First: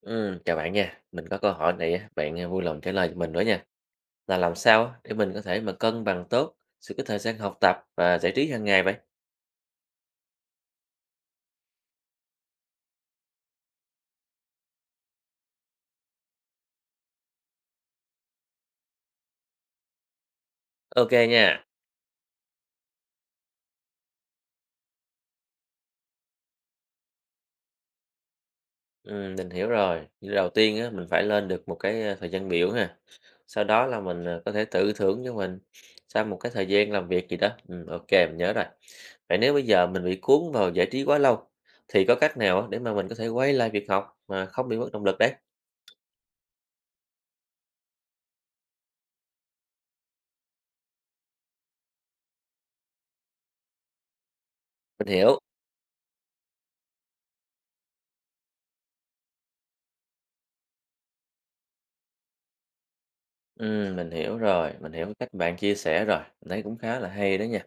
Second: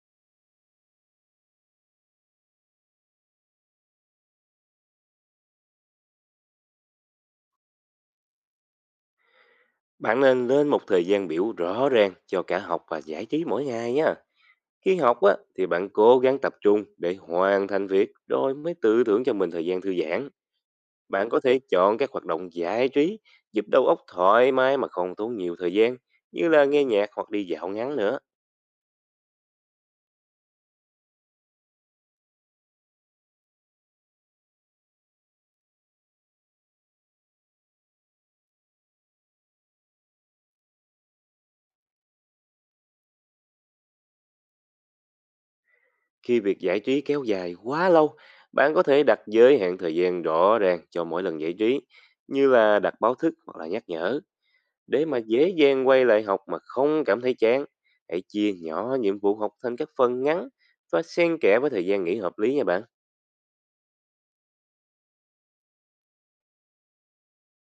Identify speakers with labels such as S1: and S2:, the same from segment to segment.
S1: Chào bạn nha. Mình có câu hỏi này á, bạn, vui lòng trả lời cho mình với nha. Là làm sao á để mình có thể mà cân bằng tốt sự cái thời gian học tập và giải trí hàng ngày vậy?
S2: Bạn nên lên một thời gian biểu rõ ràng cho cả học và giải trí mỗi ngày nhé. Khi học á, thì bạn cố gắng tập trung để hoàn thành việc rồi mới tự thưởng cho mình thời gian thư giãn.
S1: OK
S2: Bạn có thể
S1: nha.
S2: chọn các hoạt động giải trí giúp đầu óc thoải mái mà không tốn nhiều thời gian, như là nghe nhạc hoặc đi dạo ngắn nữa.
S1: Mình hiểu rồi. Như đầu tiên á, mình phải lên được một cái, thời gian biểu ha, sau đó là mình, có thể tự thưởng cho mình sau một cái thời gian làm việc gì đó. Ô mình nhớ rồi. Vậy nếu bây giờ mình bị cuốn vào giải trí quá lâu, thì có cách nào á để mà mình có thể quay lại việc học mà không bị mất động lực đấy?
S2: Khi việc giải trí kéo dài quá lâu, bạn có thể đặt giới hạn thời gian rõ ràng cho mỗi lần giải trí, như là đặt báo thức hoặc là nhắc nhở. Để
S1: Mình
S2: mà
S1: hiểu.
S2: dễ dàng quay lại học mà không cảm thấy chán, hãy chia nhỏ nhiệm vụ học thành các phần ngắn và xen kẽ với thời gian nghỉ hợp lý nha bạn.
S1: Mình hiểu rồi, mình hiểu cái cách bạn chia sẻ rồi, mình thấy cũng khá là hay đó nha.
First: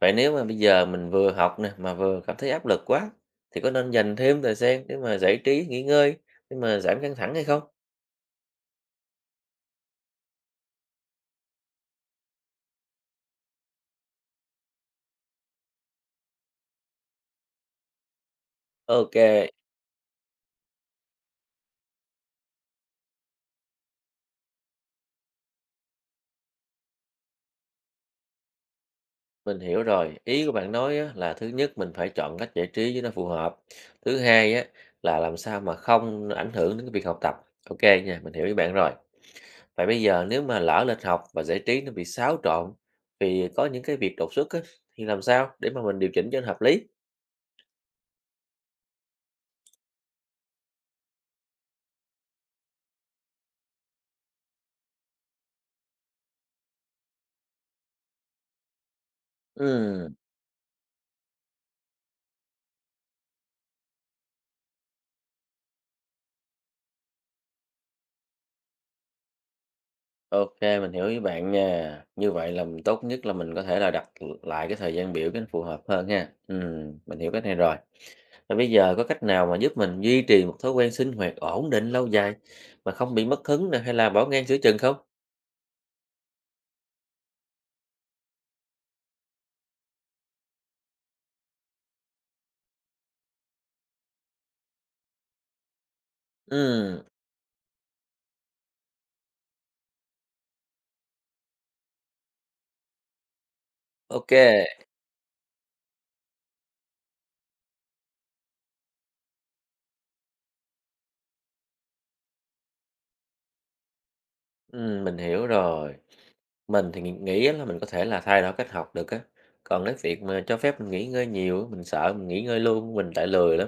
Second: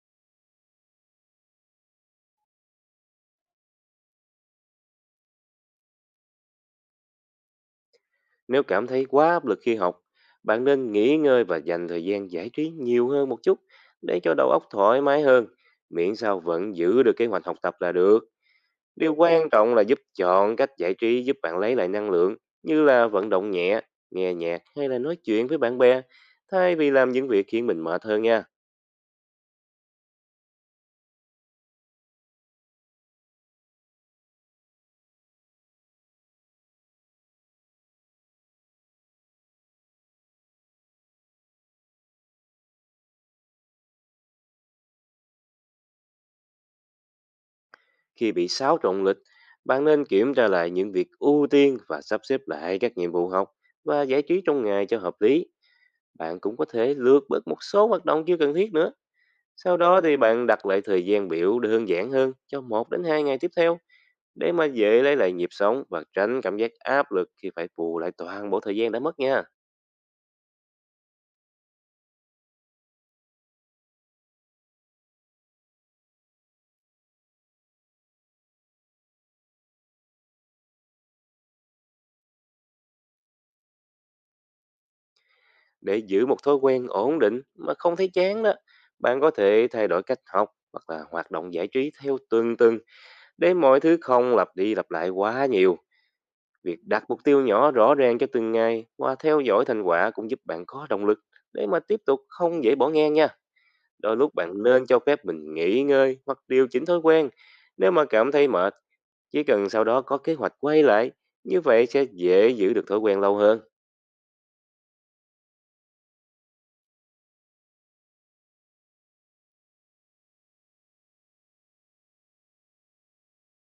S1: Vậy nếu mà bây giờ mình vừa học nè, mà vừa cảm thấy áp lực quá, thì có nên dành thêm thời gian để mà giải trí, nghỉ ngơi, để mà giảm căng thẳng hay không?
S2: Nếu cảm thấy quá áp lực khi học, bạn nên nghỉ ngơi và dành thời gian giải trí nhiều hơn một chút để cho đầu óc thoải mái hơn, miễn sao vẫn giữ được kế hoạch học tập là được. Điều
S1: OK,
S2: quan trọng là giúp chọn cách giải trí giúp bạn lấy lại năng lượng, như là vận động nhẹ, nghe nhạc hay là nói chuyện với bạn bè, thay vì làm những việc khiến mình mệt hơn nha.
S1: mình hiểu rồi. Ý của bạn nói á, là thứ nhất mình phải chọn cách giải trí cho nó phù hợp. Thứ hai á, là làm sao mà không ảnh hưởng đến cái việc học tập. OK nha, mình hiểu ý bạn rồi. Vậy bây giờ nếu mà lỡ lịch học và giải trí nó bị xáo trộn vì có những cái việc đột xuất á, thì làm sao để mà mình điều chỉnh cho nó hợp lý?
S2: Khi bị xáo trộn lịch, bạn nên kiểm tra lại những việc ưu tiên và sắp xếp lại các nhiệm vụ học và giải trí trong ngày cho hợp lý. Bạn cũng có thể lược bớt một số hoạt động chưa cần thiết nữa. Sau đó
S1: Ừ,
S2: thì bạn đặt lại thời gian biểu đơn giản hơn cho một đến 2 ngày tiếp theo, để mà dễ lấy lại nhịp sống và tránh cảm giác áp lực khi phải bù lại toàn bộ thời gian đã mất nha.
S1: ok mình hiểu ý bạn nha. Như vậy là tốt nhất là mình có thể là đặt lại cái thời gian biểu cho nó phù hợp hơn ha. Ừ, mình hiểu cách này rồi. Và bây giờ có cách nào mà giúp mình duy trì một thói quen sinh hoạt ổn định lâu dài mà không bị mất hứng nè hay là bỏ ngang giữa chừng không?
S2: Để giữ một thói quen ổn định mà không thấy chán đó, bạn có thể thay đổi cách học hoặc là hoạt động giải trí theo từng tuần. Để mọi thứ không lặp đi lặp lại quá nhiều, việc
S1: Ừ,
S2: đặt mục tiêu nhỏ rõ ràng cho từng ngày và theo dõi thành quả cũng giúp bạn có động lực để mà tiếp tục, không dễ bỏ ngang nha. Đôi
S1: ok.
S2: lúc bạn nên cho phép mình nghỉ ngơi hoặc điều chỉnh thói quen. Nếu mà cảm thấy mệt, chỉ cần sau đó có kế hoạch quay lại, như vậy sẽ dễ giữ được thói quen lâu hơn.
S1: Mình hiểu rồi. Mình thì nghĩ á là mình có thể là thay đổi cách học được á, còn cái việc mà cho phép mình nghỉ ngơi nhiều á, mình sợ mình nghỉ ngơi luôn, mình lại lười lắm.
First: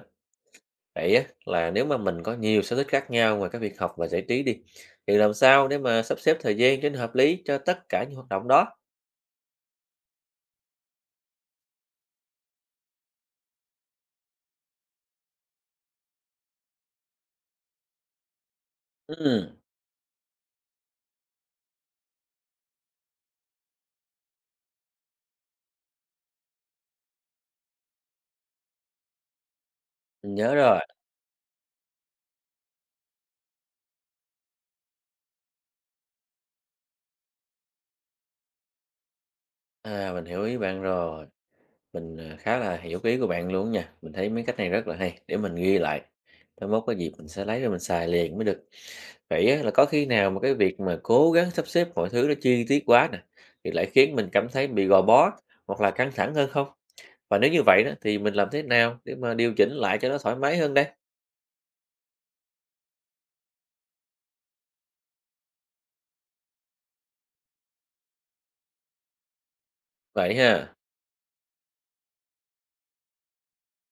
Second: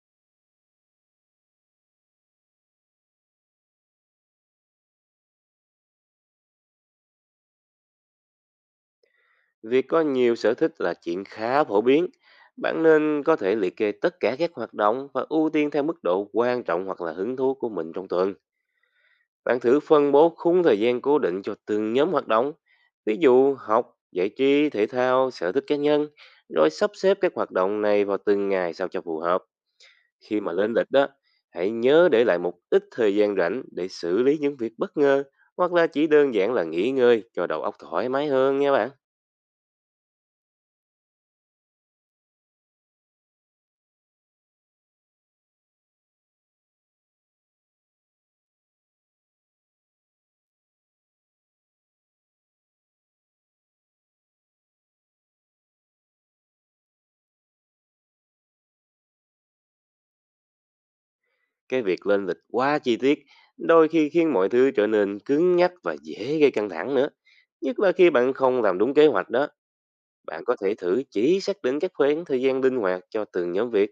S1: Vậy á, là nếu mà mình có nhiều sở thích khác nhau ngoài cái việc học và giải trí đi, thì làm sao để mà sắp xếp thời gian cho nó hợp lý cho tất cả những hoạt động đó?
S2: Việc có nhiều sở thích là chuyện khá phổ biến. Bạn nên có thể liệt kê tất cả các hoạt động và ưu tiên theo mức độ quan trọng hoặc là hứng thú của mình trong tuần.
S1: Ừm,
S2: Bạn thử phân bố khung thời gian cố định cho từng nhóm hoạt động, ví dụ học, giải trí, thể thao, sở thích cá nhân, rồi sắp xếp các hoạt động này vào từng ngày sao cho phù hợp.
S1: mình
S2: Khi mà
S1: nhớ
S2: lên
S1: rồi,
S2: lịch đó, hãy nhớ để lại một ít thời gian rảnh để xử lý những việc bất ngờ, hoặc là chỉ đơn giản là nghỉ ngơi cho đầu óc thoải mái hơn nha bạn.
S1: mình hiểu ý bạn rồi. Mình khá là hiểu cái ý của bạn luôn nha, mình thấy mấy cách này rất là hay, để mình ghi lại, mai mốt có dịp mình sẽ lấy ra mình xài liền mới được. Vậy á là có khi nào mà cái việc mà cố gắng sắp xếp mọi thứ nó chi tiết quá nè, thì lại khiến mình cảm thấy bị gò bó hoặc là căng thẳng hơn không? Và nếu như vậy đó thì mình làm thế nào để mà điều chỉnh lại cho nó thoải mái hơn đây?
S2: Cái việc lên lịch quá chi tiết đôi khi khiến mọi thứ trở nên cứng nhắc và dễ gây căng thẳng nữa, nhất là khi bạn không làm đúng kế hoạch đó.
S1: Vậy
S2: Bạn có
S1: ha,
S2: thể thử chỉ xác định các khoảng thời gian linh hoạt cho từng nhóm việc,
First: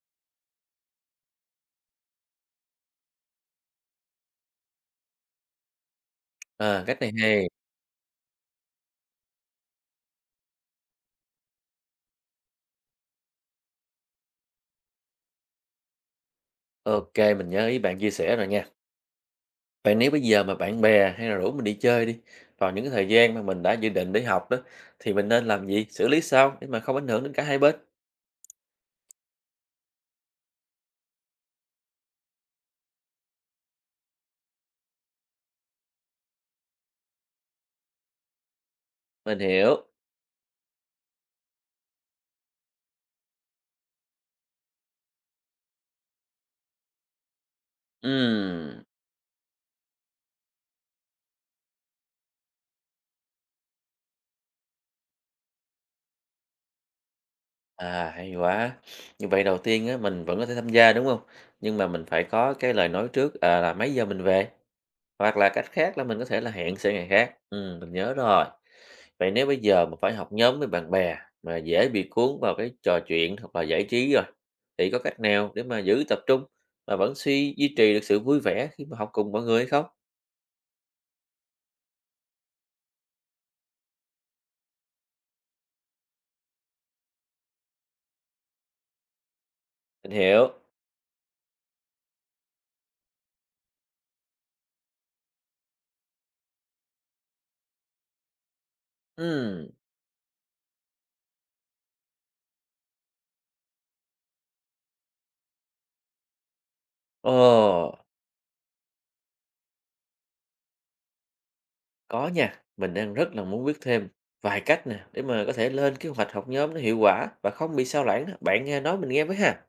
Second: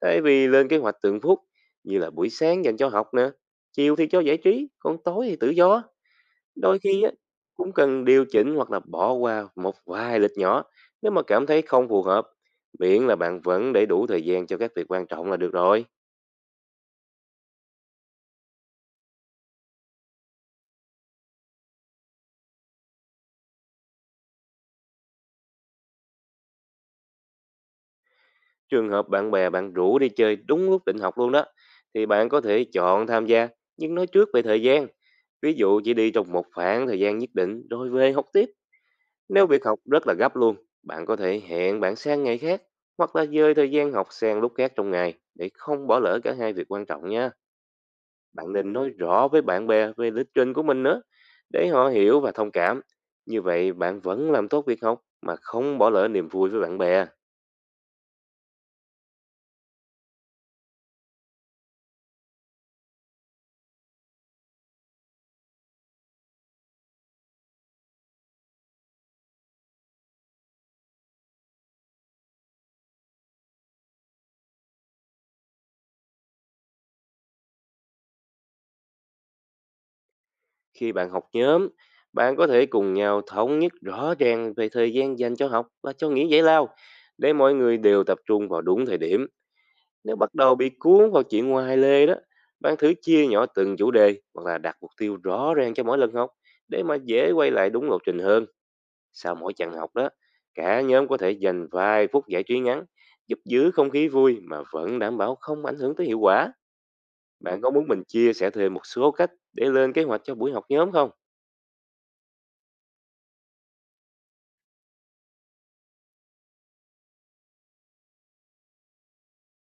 S2: thay vì lên kế hoạch từng phút, như là buổi sáng dành cho học nè, chiều thì cho giải trí, còn tối thì tự do. Đôi
S1: cách
S2: khi
S1: này
S2: á,
S1: hay,
S2: cũng cần điều chỉnh hoặc là bỏ qua một vài lịch nhỏ nếu mà cảm thấy không phù hợp. Miễn là bạn vẫn để đủ thời gian cho các việc quan trọng là được rồi.
S1: ok mình nhớ ý bạn chia sẻ rồi nha. Vậy nếu bây giờ mà bạn bè hay là rủ mình đi chơi đi, vào những cái thời gian mà mình đã dự định để học đó, thì mình nên làm gì, xử lý sao để mà không ảnh hưởng đến cả hai bên?
S2: Trường hợp bạn bè bạn rủ đi chơi đúng lúc định học luôn đó, thì bạn có thể chọn tham gia nhưng nói trước về thời gian. Ví dụ chỉ đi trong một khoảng thời gian nhất định rồi về học tiếp.
S1: Mình
S2: Nếu việc học
S1: hiểu.
S2: rất là gấp luôn, bạn có thể hẹn bạn sang ngày khác hoặc là dời thời gian học sang lúc khác trong ngày để không bỏ lỡ cả hai việc quan trọng nha. Bạn nên
S1: Ừm,
S2: nói rõ với bạn bè về lịch trình của mình nữa để họ hiểu và thông cảm. Như vậy bạn vẫn làm tốt việc học mà không bỏ lỡ niềm vui với bạn bè.
S1: à hay quá. Như vậy đầu tiên á, mình vẫn có thể tham gia đúng không? Nhưng mà mình phải có cái lời nói trước à, là mấy giờ mình về. Hoặc là cách khác là mình có thể là hẹn sang ngày khác. Mình nhớ rồi. Vậy nếu bây giờ mà phải học nhóm với bạn bè mà dễ bị cuốn vào cái trò chuyện hoặc là giải trí rồi, thì có cách nào để mà giữ tập trung mà vẫn duy trì được sự vui vẻ khi mà học cùng mọi người hay không?
S2: Khi bạn học nhóm, bạn có thể cùng nhau thống nhất rõ ràng về thời gian dành cho học và cho nghỉ giải lao, để mọi người đều tập trung vào đúng thời điểm.
S1: Mình
S2: Nếu bắt
S1: hiểu.
S2: đầu bị cuốn vào chuyện ngoài lề đó, bạn thử chia nhỏ từng chủ đề hoặc là đặt mục tiêu rõ ràng cho mỗi lần học để mà dễ quay lại đúng lộ trình hơn. Sau mỗi
S1: Ừm,
S2: chặng học đó, cả nhóm có thể dành vài phút giải trí ngắn, giúp giữ không khí vui mà vẫn đảm bảo không ảnh hưởng tới hiệu quả.
S1: Ồ,
S2: Bạn có muốn mình chia sẻ thêm một số cách để lên kế hoạch cho buổi học nhóm không?
S1: có nha. Mình đang rất là muốn biết thêm vài cách nè để mà có thể lên kế hoạch học nhóm nó hiệu quả và không bị sao lãng đó. Bạn nghe nói mình nghe với ha.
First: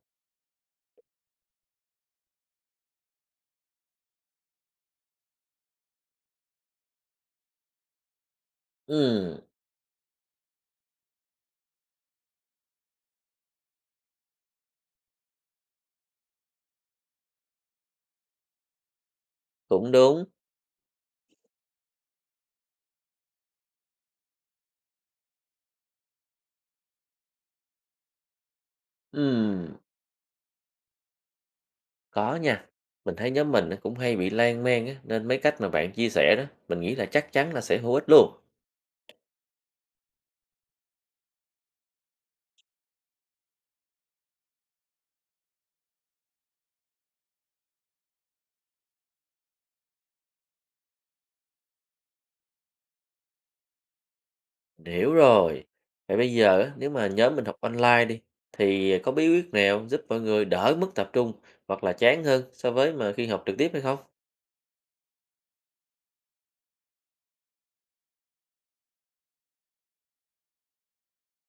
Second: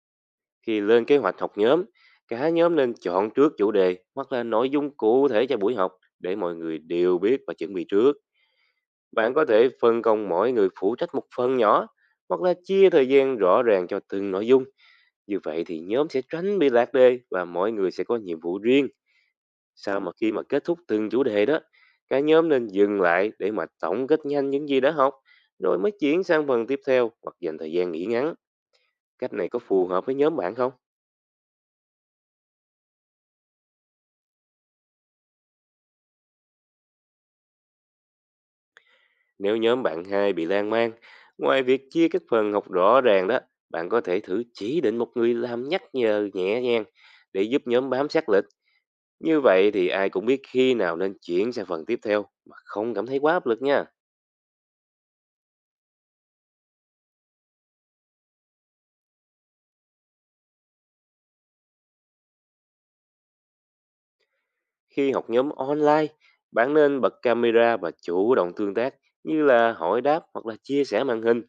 S2: Khi lên kế hoạch học nhóm, cả nhóm nên chọn trước chủ đề hoặc là nội dung cụ thể cho buổi học để mọi người đều biết và chuẩn bị trước. Bạn
S1: Ừm,
S2: có thể phân công mỗi người phụ trách một phần nhỏ hoặc là chia thời gian rõ ràng cho từng nội dung. Như vậy thì nhóm sẽ tránh bị lạc đề và mỗi người sẽ có nhiệm vụ riêng.
S1: cũng
S2: Sau mà
S1: đúng.
S2: khi mà kết thúc từng chủ đề đó, cả nhóm nên dừng lại để mà tổng kết nhanh những gì đã học, rồi mới chuyển sang phần tiếp theo hoặc dành thời gian nghỉ ngắn. Cách này có
S1: Ừm.
S2: phù hợp với nhóm bạn không?
S1: Có nha, mình thấy nhóm mình á cũng hay bị lan man á, nên mấy cách mà bạn chia sẻ đó, mình nghĩ là chắc chắn là sẽ hữu ích luôn.
S2: Nếu nhóm bạn hai bị lan man, ngoài việc chia các phần học rõ ràng đó, bạn có thể thử chỉ định một người làm nhắc nhở nhẹ nhàng để giúp nhóm bám sát lịch. Như vậy thì ai cũng biết khi nào nên chuyển sang phần tiếp theo mà không cảm thấy quá áp lực nha.
S1: Mình hiểu rồi. Vậy bây giờ á, nếu mà nhóm mình học online đi, thì có bí quyết nào giúp mọi người đỡ mất tập trung hoặc là chán hơn so với mà khi học trực tiếp hay không?
S2: Khi học nhóm online, bạn nên bật camera và chủ động tương tác, như là hỏi đáp hoặc là chia sẻ màn hình.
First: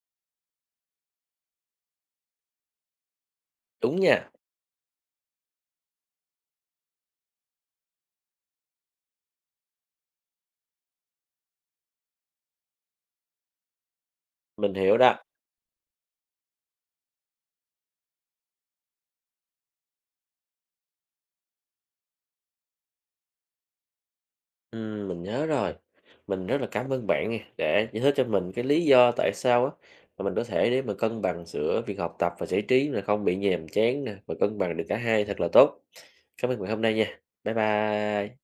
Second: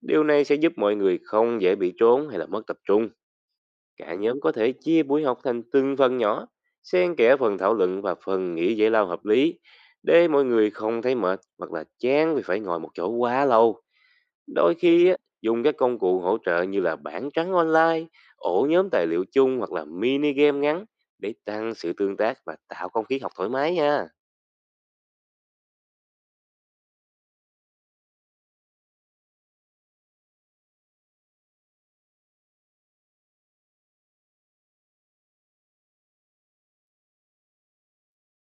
S2: Điều này sẽ giúp mọi người không dễ bị trốn hay là mất tập trung.
S1: Đúng
S2: Cả
S1: nha,
S2: nhóm có thể chia buổi học thành từng phần nhỏ, xen kẽ phần thảo luận và phần nghỉ giải lao hợp lý để mọi người không thấy mệt hoặc là chán vì phải ngồi một chỗ quá lâu.
S1: mình
S2: Đôi
S1: hiểu
S2: khi
S1: đó.
S2: á, dùng các công cụ hỗ trợ như là bảng trắng online, ổ nhóm tài liệu chung hoặc là mini game ngắn để tăng sự tương tác và tạo không khí học thoải mái nha.
S1: Ừ, mình nhớ rồi. Mình rất là cảm ơn bạn nha, để giải thích cho mình cái lý do tại sao á mà mình có thể để mà cân bằng giữa việc học tập và giải trí là không bị nhàm chán nè và cân bằng được cả hai thật là tốt. Cảm ơn bạn hôm nay nha. Bye bye.